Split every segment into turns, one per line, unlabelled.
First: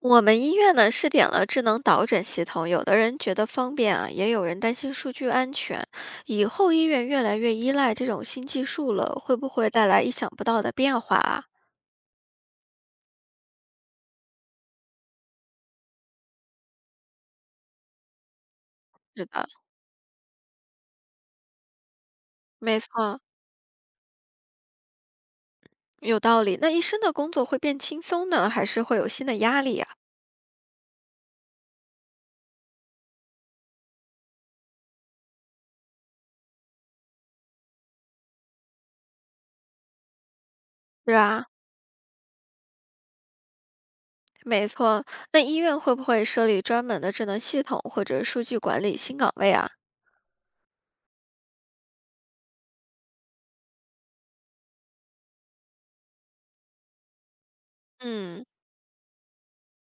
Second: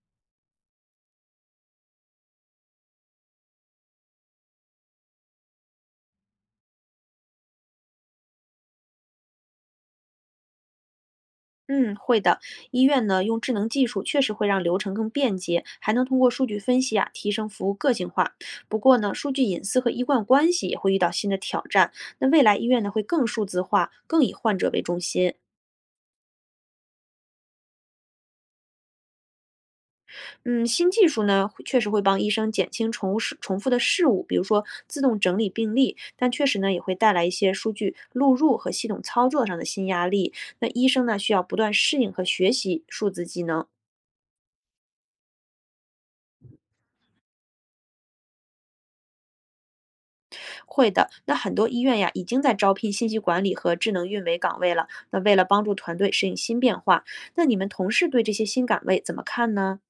我们医院呢试点了智能导诊系统，有的人觉得方便啊，也有人担心数据安全。以后医院越来越依赖这种新技术了，会不会带来意想不到的变化啊？
嗯，会的。医院呢，用智能技术确实会让流程更便捷，还能通过数据分析啊，提升服务个性化。不过呢，
是
数据
的，
隐私和医患关系也会遇到新的挑战。那未来医
没
院呢，会
错，
更数字化，更以患者为中心。
有道理。那医生的工作会变轻松呢，还是会有新的压力啊？
嗯，新技术呢，确实会帮医生减轻重事重复的事务，比如说自动整理病历，但确实呢，也会带来一些数据录入和系统操作上的新压力。那医生
是
呢，需要
啊，
不断适应和学习数字技能。
没错。那医院会不会设立专门的智能系统或者数据管理新岗位啊？
会的，那很多医院呀已经在招聘信息管理和智能运维岗位了。那为了帮助团队适应新变化，那你们同事对这些
嗯。
新岗位怎么看呢？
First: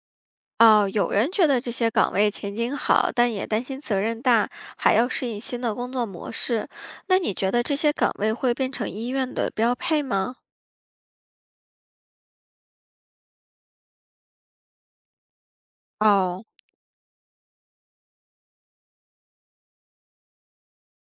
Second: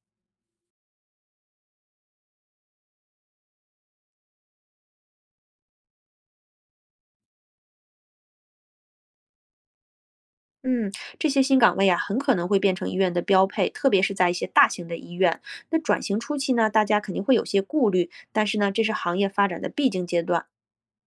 哦，有人觉得这些岗位前景好，但也担心责任大，还要适应新的工作模式。那你觉得这些岗位会变成医院的标配吗？
嗯，这些新岗位呀很可能会变成医院的标配，特别是在一些大型的医院。那转型初
哦，
期呢，大家肯定会有些顾虑，但是呢，这是行业发展的必经阶段。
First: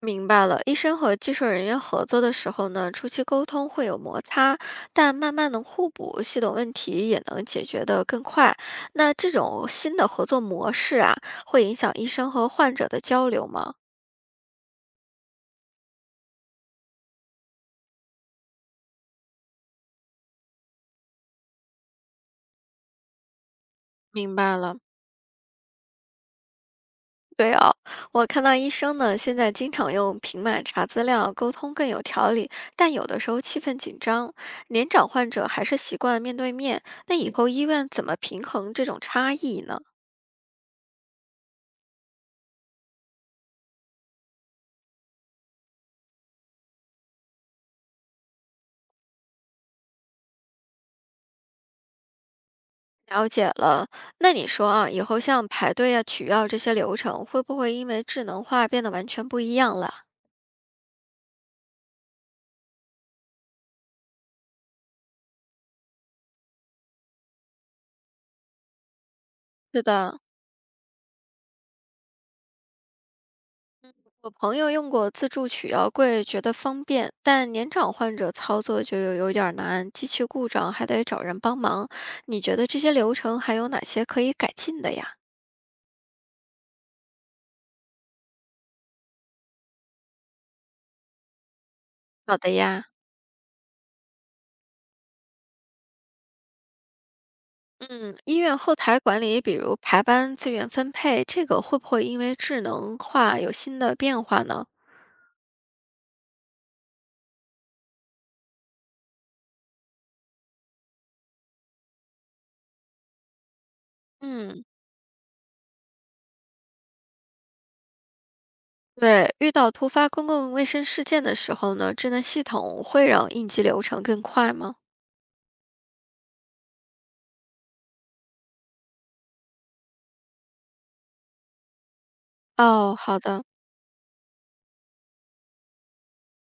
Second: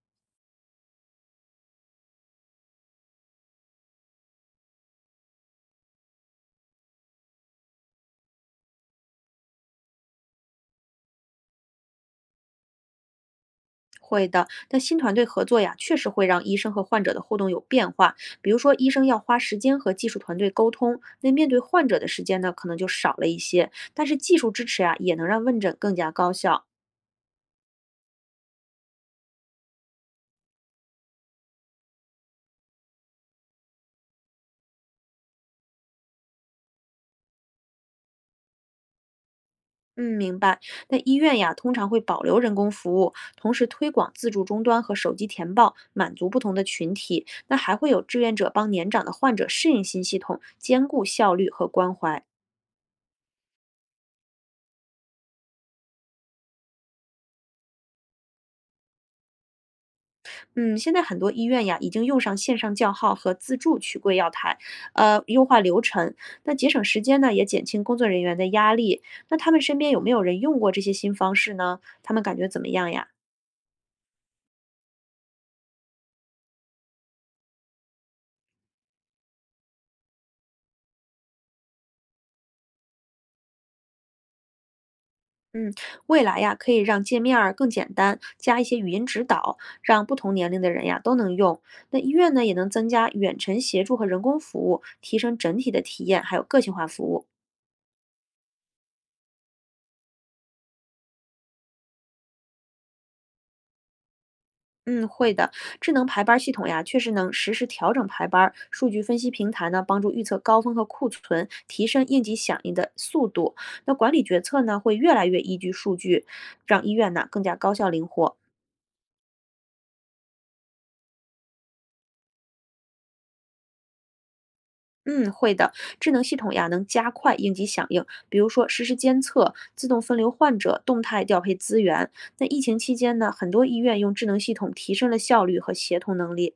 明白了。医生和技术人员合作的时候呢，初期沟通会有摩擦，但慢慢的互补，系统问题也能解决得更快。那这种新的合作模式啊，会影响医生和患者的交流吗？
会的，但新团队合作呀，确实会让医生和患者的互动有变化。比如说，医生要花时间和技术团队沟通，那面对患者的时间呢，可能就少了一些。但是
明
技术
白
支
了。
持呀，也能让问诊更加高效。
对哦，我看到医生呢，现在经常用平板查资料，沟通更有条理，但有的时候气氛紧张，年长患者还是习惯面对面。那以后医院怎么平衡这种差异呢？
嗯，明白。那医院呀，通常会保留人工服务，同时推广自助终端和手机填报，满足不同的群体。那还会有志愿者帮年长的患者适应新系统，兼顾效率和关怀。
了解了，那你说啊，以后像排队啊、取药这些流程，会不会因为智能化变得完全不一样了？
嗯，现在很多医院呀，已经用上线上叫号和自助取柜药台，优化流程。那节省时间呢，也减轻工作人员的压力。那他们身
是
边有没
的，
有人用过这些新方式呢？他们感觉怎么样呀？
我朋友用过自助取药柜，觉得方便，但年长患者操作就有点儿难，机器故障还得找人帮忙。你觉得这些流程还有哪些可以改进的呀？
嗯，未来呀，可以让界面儿更简单，加一些语音指导，让不同年龄的人呀都能用。那医院
好
呢，
的
也能
呀，
增加远程协助和人工服务，提升整体的体验，还有个性化服务。
嗯，医院后台管理，比如排班、资源分配，这个会不会因为智能化有新的变化呢？
嗯，会的。智能排班系统呀，确实能实时调整排班数据分析平台呢，帮助预测高峰和库存，提升应急响应的速度。那管理决策
嗯，
呢，会越来越依据数据，让医院呢更加高效灵活。
对，遇到突发公共卫生事件的时候呢，智能系统会让应急流程更快吗？
嗯，会的。智能系统呀，能加快应急响应，比如说实时监测、自动分流患者、动态调配资源。那疫情
哦，
期间
好
呢，
的。
很多医院用智能系统提升了效率和协同能力。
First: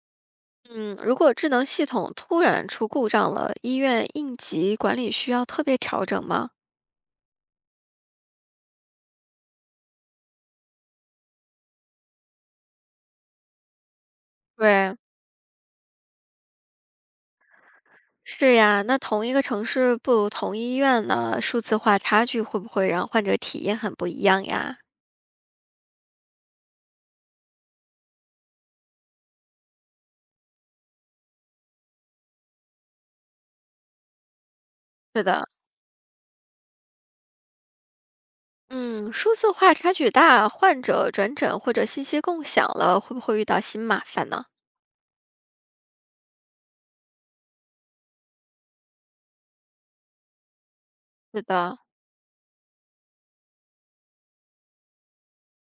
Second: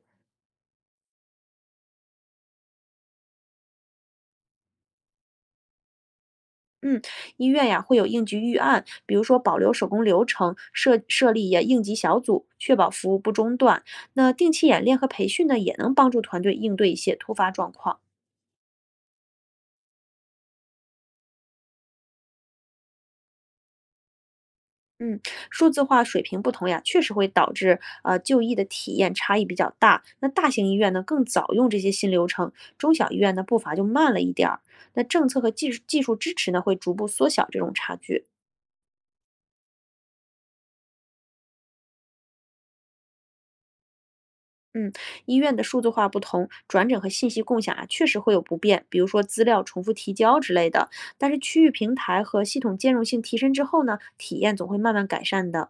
嗯，如果智能系统突然出故障了，医院应急管理需要特别调整吗？
嗯，医院呀会有应急预案，比如说保留手工流程，设立呀应急小组，确保服务不中断。那定期演
对，
练和培训呢，也能帮助团队应对一些突发状况。
是呀，那同一个城市不同医院呢，数字化差距会不会让患者体验很不一样呀？
嗯，数字化水平不同呀，确实会导致就医的体验差异比较大。那大型医院呢更早用这些新流程，中小医院呢步伐就慢了一点儿。那
是
政策
的，
和技术支持呢会逐步缩小这种差距。
嗯，数字化差距大，患者转诊或者信息共享了，会不会遇到新麻烦呢？
嗯，医院的数字化不同，转诊和信息共享啊，确实会有不便，比如说资料重复提交之类的。但是
是
区域
的，
平台和系统兼容性提升之后呢，体验总会慢慢改善的。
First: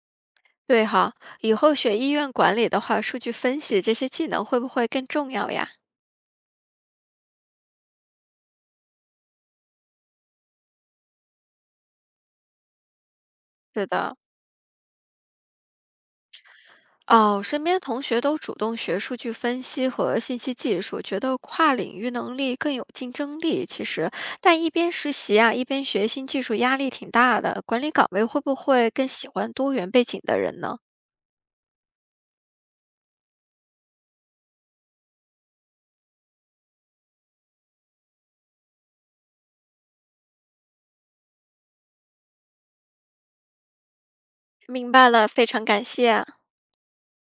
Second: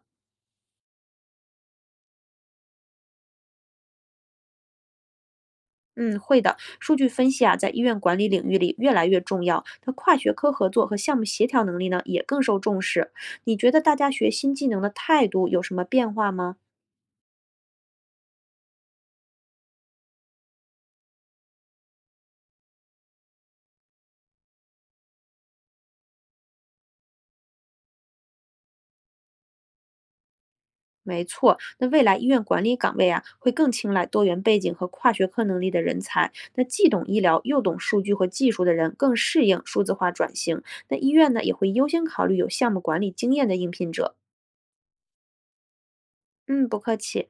对哈，以后学医院管理的话，数据分析这些技能会不会更重要呀？
嗯，会的。数据分析啊，在医院管理领域里越来越重要，它跨学科合作和项目协调能力呢，也更受重视。你觉得
是
大家
的。
学新技能的态度有什么变化吗？
哦，身边同学都主动学数据分析和信息技术，觉得跨领域能力更有竞争力。其实，但一边实习啊，一边学新技术，压力挺大的。管理岗位会不会更喜欢多元背景的人呢？
没错，那未来医院管理岗位啊，会更青睐多元背景和跨学科能力的人才。那既懂医疗又懂数据和技术的人，更适应数字化转型。那医院呢，也会优先考虑有项目管理经验的应聘者。
明白了，非常感谢啊。
嗯，不客气。